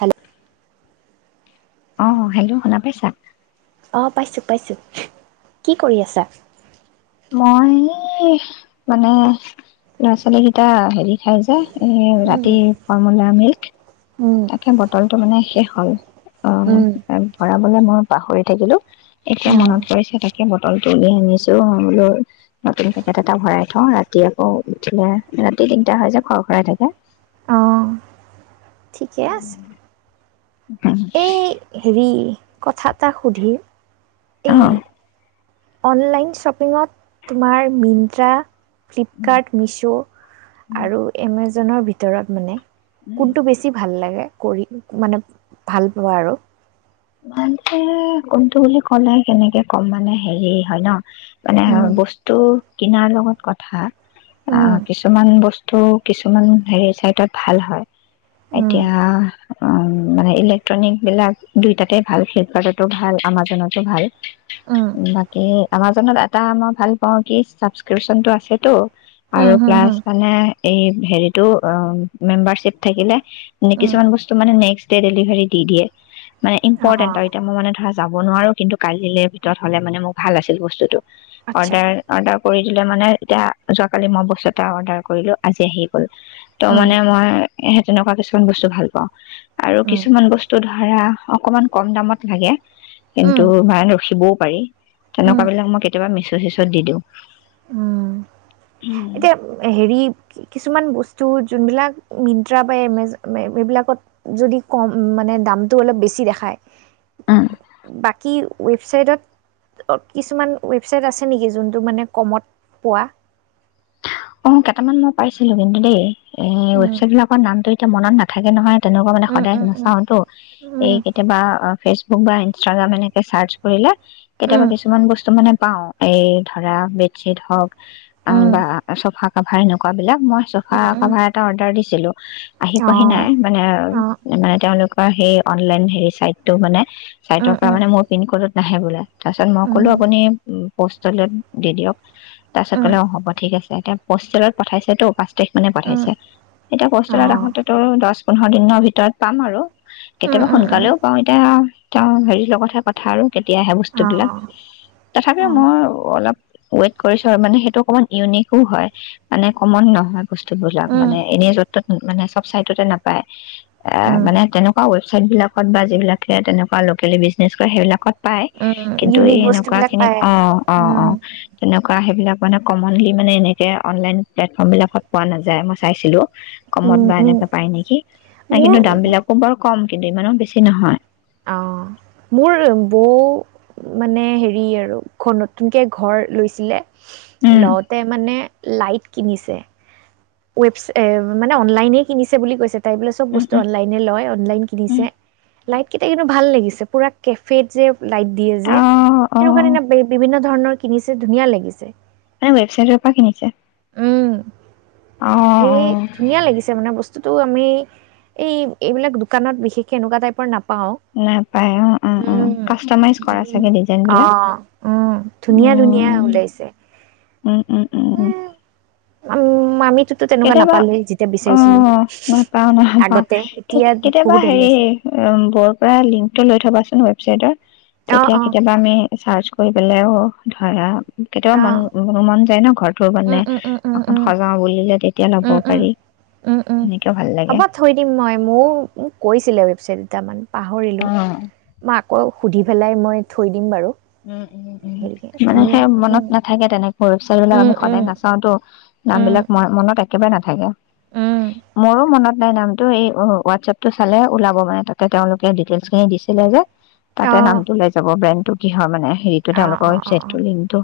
Hello আহ, hello শুনা পাইছা? অঁ পাইছোঁ পাইছোঁ, কি কৰি আছা? মই মানে ল'ৰা ছোৱালী কেইটা হেৰি খাই যে এ উম ৰাতিপুৱা মানে আমি উম তাকে বটলটো মানে শেষ হল, উম। আহ, ভৰাবলে মোৰ পাহৰি থাকিলোঁ এতিয়া অঁ মনত পৰিছে তাকে বটলটো উলি আনিছোঁ মই বোলো নতুন পেকেট এটা ভৰাই থওঁ ৰাতি আকৌ উঠিলে ৰাতি তিনটা হৈ যে খৰ খৰাই থাকে। অঁ ঠিকে আছে। এই হেৰি কথা এটা সুধিম অ এই অনলাইন শ্বপিঙত তোমাৰ মিনট্ৰা, ফ্লিপকাৰ্ট, মিছ' আৰু এমেজন, জনৰ ভিতৰত মানে, কোনটো বছি ভাল লাগে, কৰি মানে ভাল পোৱা আৰু কোনটো বুলি ক'লে কেনেকে কম মানে হেৰি হয় ন মানে উম বস্তু কিনাৰ লগত কথা উম কিছুমান বস্তু কিছুমান হেৰি চাইটত ভাল হয় উম এতিয়া মানে ইলেক্ট্ৰনিক বিলাক দুইটাতে ভাল ফ্লিপকাৰ্টতো ভাল আমাজনতো ভাল উম বাকী আমাজনত এটা মই ভাল পাওঁ কি ছাবস্ক্ৰিপচনটো আছেতো, উম আৰু হুম প্লাছ হুম মানে, এই হেৰিটো আম, মেমবাৰশ্বীপ থাকিলে নে উম কিছুমান বস্তু মানে নেক্সট দে ডেলিভাৰী দি দিয়ে। মানে ইম্পৰ্টেণ্ট অঁ আৰু এতিয়া, মোৰ মানে ধৰা যাব নোৱাৰোঁ, কিন্তু কালিলৈ ভিতৰত হ'লে মানে মোক ভাল আছিল বস্তুটো। আচ্ছা অৰ্ডাৰ, অৰ্ডাৰ কৰি দিলে মানে এতিয়া যোৱাকালি মই বস্তু এটা অৰ্ডাৰ কৰিলোঁ, আজি আহি গ'ল। ত' উম মানে মই এ সেই তেনেকুৱা কিছুমান বস্তু ভাল পাওঁ আৰু উম কিছুমান বস্তু ধৰা অকমান কম দামত লাগে, উম কিন্তু মান ৰখিবও পাৰি, উম তেনেকুৱা বিলাক মই কেতিয়াবা মিছ' চিচ'ত দি দিওঁ। উম এতিয়া হেৰি, কিছুমান বস্ত টো যোনবিলাক মিন্ত্ৰা বা এমেজ, এইবিলাকত যদি কম, মানে দামটো অলপ বেছি দেখায়। উম, বাকী ৱেবছাইটত, কিছুমান ৱেবছাইট আছে নেকি? যোনটো মানে কমত পোৱা। অ', কেটামান মই পাইছিলোঁ কিন্তু দেই। এ, ৱেবচাইট বিলাকৰ নামটো এতিয়া মনত নাথাকে নহয়। তেনেকুৱা মানে সদায় নাচাওঁটো, এই কেতিয়াবা ফেচ বুক বা ইনষ্টাগ্ৰাম এনেকে চাৰ্চ কৰিলে কেতিয়াবা কিছুমান বস্তু মানে পাওঁ, এই ধৰা বেডচীট হওঁক অ বা ফৌচা কভাৰ এনেকুৱা বিলাক মই চৌফা কভাৰ এটা অৰ্ডাৰ দিছিলো আহি পোৱা হি নাই মানে তেওঁ সেই, অনলাইন সেই চাইডটো মানে, চাইটৰ পৰা মোৰ পিন ক'ডত নাহে বোলে। তাৰ পিছত কলো আপুনি পোচটেলত দি দিওঁক তাৰ পিছত কলে অঁ অ' ঠিক আছে। [unintelligible] তেখ মানে পঠিয়াইছে এতিয়া বন্তত আহোতো পোন্ধৰ দিনৰ ভিতৰত পাম আৰু। কেতিয়াবা সোনকালেই পাওঁ এতিয়া। কাৰণ হেৰী লগত হে কথা আৰু। কেতিয়া আহে বস্তু বিলাক, তথাপিও মই অলপ। ওৱেট কৰিছোঁ মানে হেতু অকণমান উনিক হয়, মানে কমত নহয় বস্তু বিলাক মানে এনেই যত তত মানে চব চাইদতে নাপায় এ অঁ মানে তেনে অ ৱেবছাইত বিলাকত বা যিবিলাক তেনেকুৱা লোকেলি বুইছনেছ কৰে সেই বিলাকত পায় কিন্তু এই ইউনিক এনেকুৱা বস্তুবিলাক খিনি পায় অ অ উম মানে কমল লি মানে এনেকে অনলাইন প্লেট ফ্ৰম বিলাকত পোৱা নাযায় মই চাইছিলোঁ কমত উম বা উম এনেকে পাই নেকি, কিন্তু দাম মোৰ বিলাকো বাৰু কম কিন্তু ইমানো বেছি নহয় অঁ মোৰ বও মানে হেৰি আৰু নতুনকে ঘৰ লৈছিলে উম লওঁতে মানে লাইট কিনিছে, ৱেপছ মানে অনলাইনে কিনিছে বুলি কৈছে তাইবোলে চব উম বস্তু উম অনলাইন লৈয় অনলাইন উম কিনিছে লাইট কেইটা কিন্তু ভাল লাগিছে কেফেত যে লাইট দিয়ে অ যে সেইকোৱা অ ধৰণৰ বিভিন্ন ধৰণৰ কিনিছে ধুনীয়া লাগিছে তাই ৱেবছাইটৰ পৰা কিনিছে উম, অ অ সেটো আমি এই এইবিলাক দোকানত বিশেষকে এনেকুৱা টাইপৰ নাপাওঁ নাপায় অ উম উম কাষ্টমছ কৰা চাগে ধুন- ডিজাইন বিলাক, অ', উম, ধুনীয়া ধুনীয়া উম ওলাইছে। উম উম উম উম্মামিক কেতিয়াবা অ নাপাও নাপাও আগতে এতিয়া কেতিয়াবা বহুত ভাল হেৰি লাগিছে। বৰ পৰা লিংকটো লৈ থবা ৱেবছাইটৰ অ', তেতিয়া অ', কেতিয়াবা আমি চাৰ্চ কৰি পেলাইও অ ধৰা কেতিয়াবা মন অ', হ'ম মন যায় ন ঘৰত টো মানে উম, উম, উম, উম, অকন উম, সজাওঁ বুলিলে। তেতিয়া ল'ব উম উম পাৰি, উম উম তেনেকেও ভাল লাগে। হ'ব থৈ দিম মই মোৰ মোক কৈছিলে। [unintelligible] [unintelligible] পাহৰিলো অ', মই আকৌ সুধি পেলাই মই থৈ দিম বাৰু উম! উম! উম! হেৰিকে মানে ধুনীয়া সেই মনত উম, নাথাকে তেনেকে, ৱেবছাইট বিলাক উম, আমি উম, সদায় নাচাওটো নাম উম, বিলাক মই মনত কেবাৰে নাথাকে, উম, মোৰো মনত নাই নামটো এই অহ হোৱাটছএপ টো চালে ওলাব মানে তাতে তেওঁলোকে ডিটেইলচ খিনি দিছিলে যে, তাতে অ', নামটো লৈ যাব ব্ৰেন কিহৰ মানে? হেৰিটো অ', তেওঁলোকৰ অ', অ', ৱেবচাইটোৰ অ', লিংকটো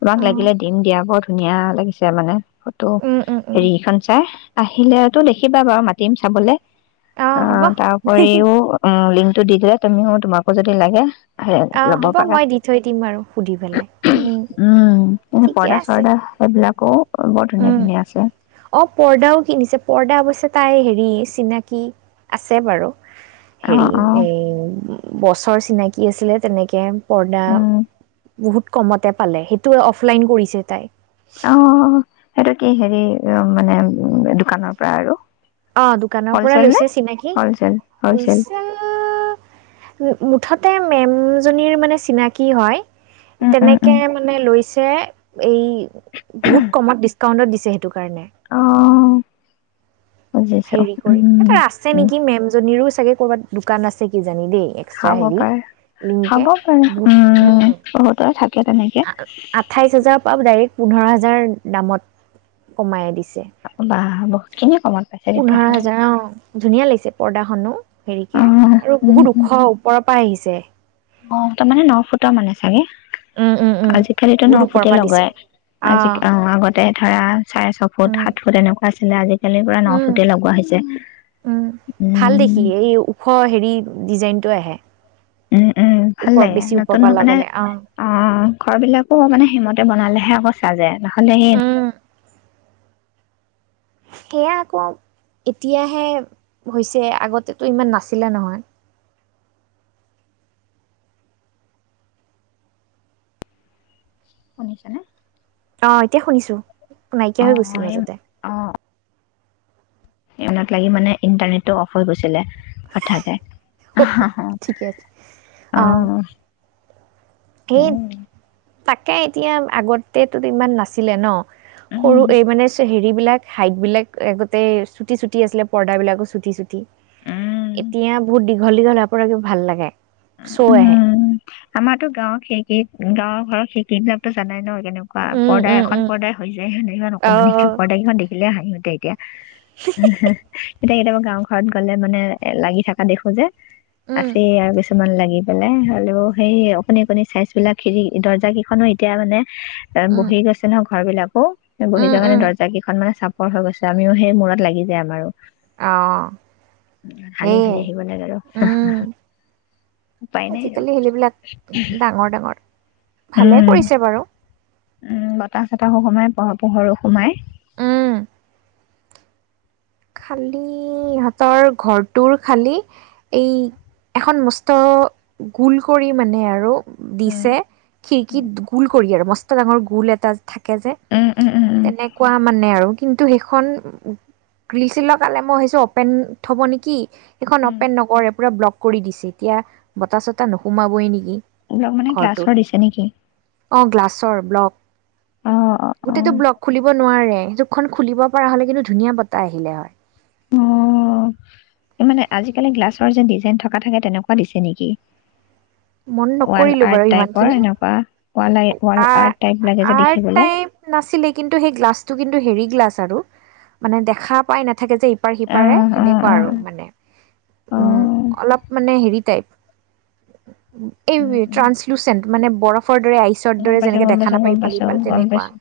তোমাক অ লাগিলে দিম দিয়া [unintelligible] ধুনীয়া লাগিছে মানে ফটো উম, উম, উম, হেৰি ইখন চা আহিলেতো দেখিবা বাৰু মাতিম চাবলে অ', তাৰ উপৰিও উম, লিং টো দি দিলে তুমিও তোমাকো যদি লাগে অ', ল'ব হ'ব পাৰা মই দি থৈ দিম আৰু সুধি পেলাই, উম, উ এনে ঠিকে পৰ্দা আছে। চৰ্দা [unintelligible] উম, ধুনীয়া আছে। অ', পৰ্দাও কিনিছে পৰ্দা অৱশ্যে তাই হেৰি চিনাকি আছে বাৰু হেৰি অ', অ', এই বছৰ চিনাকি আছিলে তেনেকে। পৰ্দা উম, বহুত কমতে পালে সেইটো অফলাইন কৰিছে তাই। অ'। সেইটো কি হেৰি মানে উ দোকানৰ পৰা আৰু অ' দোকানৰ পৰায়ে হ'লচেল নে? লৈছে চিনাকি হ'লচেল হ'লচেল হোলচেল মুঠতে মেমজনীৰ মানে চিনাকী হয়। উম, উম, তেনেকে উম, মানে লৈছে। তে এই বহুত কমত ডিচকাউণ্টত দিছে সেইটো কাৰণে অ', বুজিছো হেৰি কৰি। ইয়াতে উম। আছে উম, নেকি মেমজনীৰো। চাগে কৰৰবাত দোকান আছে কি। জানে দে। এক্সট্ৰা খাব হেৰী। পাৰে [unintelligible] খাব কে। পাৰে উম, উম্। বহুতৰে থাকে তেনেকে। আঠাইশ হাজাৰৰ পৰা ডাইৰেক্ট। পোন্ধৰ হাজাৰ দামত কমাই দিছে। বাহ। বহুতখিনিয়ে কমত পাইছে দে। পোন্ধৰ হাজাৰ অ'। ধুনীয়া লাগিছে পৰ্দাখনো। হেৰিকে অ', আৰু উম, বহুত উম, ওখ ওপৰ। পাই আহিছে। অ' তাৰমানে ন ফুটৰ মানে চাগে। উম উম উম আজিকালিতো ন বহুত ওপৰৰ ফুটে পৰা দিছে লগায়। আজিক অ আগতে ধৰা চাৰে ছ ফুট উম সাত ফুট এনেকুৱা আছিলে আজিকালি পোৰা ন উম ফুটে লগোৱা হৈছে। উম ‌ ভাল দেখি উম এই ওখ হেৰি ডিজাইনটো আহে উম উম ভাল ওপৰ লাগে বেছি ওপৰৰ নতুন পৰা মানে লগালে অ ঘৰ বিলাকো মানে সেইমতে বনালে সেয়া আকৌ চাযে নহ'লে সেই উম সেয়া আকৌ এতিয়াহে হৈছে আগতেতো ইমান নাছিলে নহয়। শুনিছানে অ এতিয়া শুনিছো নাইকিয়া অ হৈ গৈছিল মাজতে এনত লাগি মানে ইণ্টাৰনেটটো অফ হৈ গৈছিলে হঠাতে অ ঠিকে আছে অ সেই উম তাকে এতিয়া আগতেতো ইমান নাছিলে ন উম সৰু এই মানে চেহৰি হেৰিবিলাক হাইট বিলাক আগতে চুটি চুটি আছিলে পৰ্দা বিলাকো চুটি চুটি উম এতিয়া বহুত দীঘল দীঘল ভাল লাগে। শ্ব'' আহে উম, আমাৰতো গাঁৱত সেইক গাঁৱৰ ঘৰত সেইকেইদিনত জানাই ন তেনেকুৱা উম পৰ্দা উম এখন উম পৰ্দায় হৈ যায় হয় নাই ইমান অ অকণমানিকে পৰ্দা কিখন দেখি ভাবিলে হাঁহি উঠে এতিয়া হিহি এতিয়া কেতিয়াবা গাঁও ঘৰত গ'লে মানে এ লাগি থকা দেখো যে উম আছে আৰু বেছি ভাল লাগিছিলে হ'লেও সেই অকণি অকণি চাইজ বিলাক হেৰি দৰ্জা কিখনো এতিয়া মানে উম বহি গৈছে নহ ঘৰবিলাকো এই বহি উম যোৱা কাৰনে উম দৰ্জা কিখন মানে চাপ চাপৰ হৈ গৈছে আমিও সেই মুৰত লাগি যায় আমাৰো অ' হালি হৈয়ে হালি আহিব লাগে আৰু উম! উপায় নাই আৰু আজিকালি [unintelligible] ডাঙৰ ডাঙৰ ভালে উম কৰিছে বাৰু উম বতাহ চতাহো সোমাই প পোহৰো সোমাই উম খালি ইহঁতৰ ঘৰটোৰ খালি এই এখন মস্ত গোল কৰি মানে আৰু দিছে উম খিৰিকীত [unintelligible] গোল কৰি আৰু [inaudible] [unintelligible] ডাঙৰ গোল এটা [inaudible] থাকে যে উম, উম, উম, উম, তেনেকুৱা মানে আৰু, কিন্তু সেইখন [unintelligible] গ্ৰিল চিল লগালে মই ভাবিছোঁ অপেন থ'ব নেকি। এইখন উম, অপেন নকৰে পোৰা ব্লক কৰি দিছে [unintelligible] বতাহ চতাহ নোসোমাবৈ নিকি! [unintelligible] গ্লাছৰ দিছে নেকি [unintelligible] ব্লক অ', অ', গোটেটো অ', ব্লক খুলিব নোৱাৰে, [unintelligible] খুলিব পৰা হলে কিন্তু ধুনীয়া [inaudible] [unintelligible] অ' মানে আজিকালি গ্লাছৰ যে ডিজাইন থকা থাকে তেনেকুৱা দিছে নিকি মন নকৰিলোঁ বাৰু ইমানখিনি এনেকুৱা ৱাল আই- ৱাল আ আৰ্ট টাইপ লাগে যে আৰ্ট দেখিবলৈ। টাইপ নাছিলে কিন্তু সেই গ্লাছটো কিন্তু হেৰী গ্লাছ [unintelligible] মানে দেখা [inaudible] থাকে যে ইপাৰ হিপাৰে অ', অ', সেনেকোৱা অ', আৰু মানে অ', অলপ মানে হেৰি টাইপ [inaudible] এই উম, উম, ট্ৰাঞ্চলুচেণ্ট মানে [unintelligible] [unintelligible] আইচৰ গম দৰে পাইছো, যেনেকে গম দেখা পাইছো, নাপাই গম ইফাল পাইছো, সিফাল গম তেনেকুৱা পাইছো।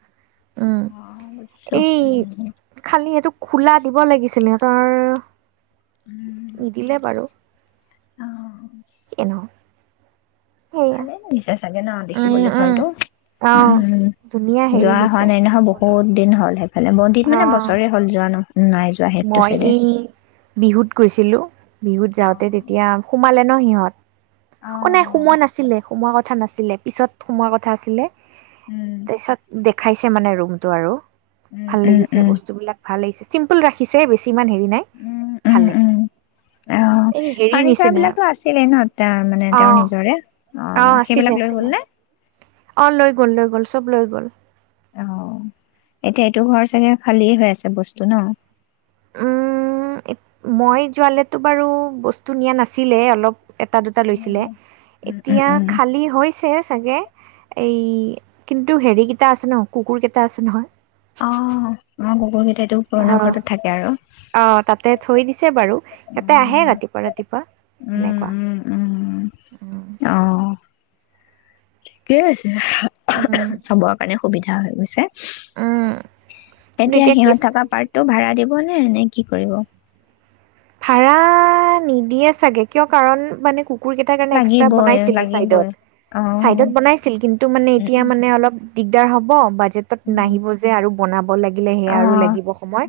উম অ', বুজিছো এই উম, উম, খালি এইটো খোলা দিব লগিছিলে [unintelligible] উম। নিদিলে বাৰু [inaudible] সেয়া ভালেই লাগিছে ভালেই ন উম, দেখিবলে উম, ঘৰটো অহ, উম ধুনীয়া হেৰি যোৱা হোৱা হৈছে নাই নহয় বনৰ। বহুতো দিন হ'ল [inaudible] [unintelligible] অ', বছৰৰ হ'ল যোৱা ন নাই যোৱা সেইটো মই চাইডে এই বিহুত গৈছিলোঁ বিহুত অ যাওঁতে তেতিয়া সোমালে [unintelligible] ন সিহঁত অ', নাই সোমোৱা নাছিলে। সোমোৱা কথা নাছিলে, পিছত সোমোৱা কথা আছিলে। উম পিছত [unintelligible] খাইছে মানে ৰুমটো আৰু। উম ভাল উম লাগিছে উম বস্তুবিলাক, ভাল লাগিছে [unintelligible] ৰাখিছেই বেছি ইমান হেৰি নাই, উম উম ভালে। উম, অ, এই হেৰি ফাৰ্নিচাৰ নিচিনা, বিলাকতো আছিলেই ন তে মানে তেঁওৰ অ', নিজৰে? অ, আছিলে সেইবিলাক লৈ গ'ল আছিলে। নে অ', লৈ গ'ল লৈ গ'ল, চব লৈ গ'ল। অ, এতিয়া এইটো ঘৰ চাগে খালিয়েই হৈ আছে বস্তু ন? উম, এত মই যোৱালেতো বাৰু বস্তু নিয়া নাছিলে অলপ এটা দুটা লৈছিলে, উম উম উম এতিয়া উম খালী হৈছে চাগে। এই, কিন্তু হেৰি কিটা আছে ন, কুকুৰ কেইটা আছে নহয়। অ', মই [unintelligible] হ, অ', তাতে থৈ দিছে বাৰু, ইয়াতে আহে উম ৰাতিপুৱা ৰাতিপুৱা, উম এনেকুৱা, উম উম উম। অ [unintelligible] চবৰ কাৰণে সুবিধা। [unintelligible] কিন্তু তেতিয়া এতিয়া কেচ সিহঁত থকা পাৰ্টটো ভাৰা দিব [unintelligible] এনে কি কৰিব। ভাৰা নিদিয়ে চাগে, কিয় কাৰণ মানে কু কুকুৰ কেইটাৰ কাৰণে এক্সট্ৰা লাগিবই বনাইছিলে লাগিবই চাইডট, অ চাইডট বনাইছিল কিন্তু মানে উম এতিয়া উম মানে অলপ দিকদাৰ হ'ব [unintelligible] [unintelligible] উম নাহিব যে আৰু। [unintelligible] লাগিলে হেয়া অ আৰু লাগিব সময়,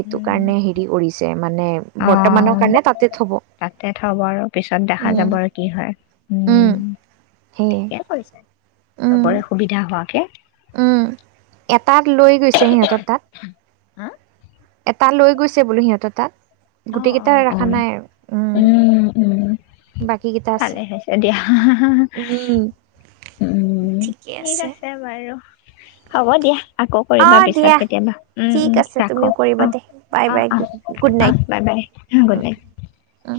হেতু উম কাৰণে হেৰি কৰিছে মানে অ, বৰ্তমানৰ কাৰণে তাতে থ'ব তাতে থব আৰু পিছত দেখা উম যাব আৰু কি হয়, উম, সেয়ে ঠিকে কৰিছে। উম চবৰে সুবিধা হোৱাকে। উম, ইয়াত তাক লৈ গৈছে সিহঁতৰ তাত। উম। এটা লৈ গৈছে বোলো সিহঁতৰ তাত। অ অ গোটেইকেইটা অ ৰাখা নাই আৰু, উম, বাকি ভালে হৈছে দিয়া, হাহা হাহা, উম উম, ঠিক আছে বাৰু। হ'ব দিয়া আকৌ অ কৰিবা দিয়া পিছত কেতিয়াবা উম ঠিক উম আছে ৰাখো তুমিও কৰিবা অ দে বাই অ বাই অ অ good night bye bye good night উম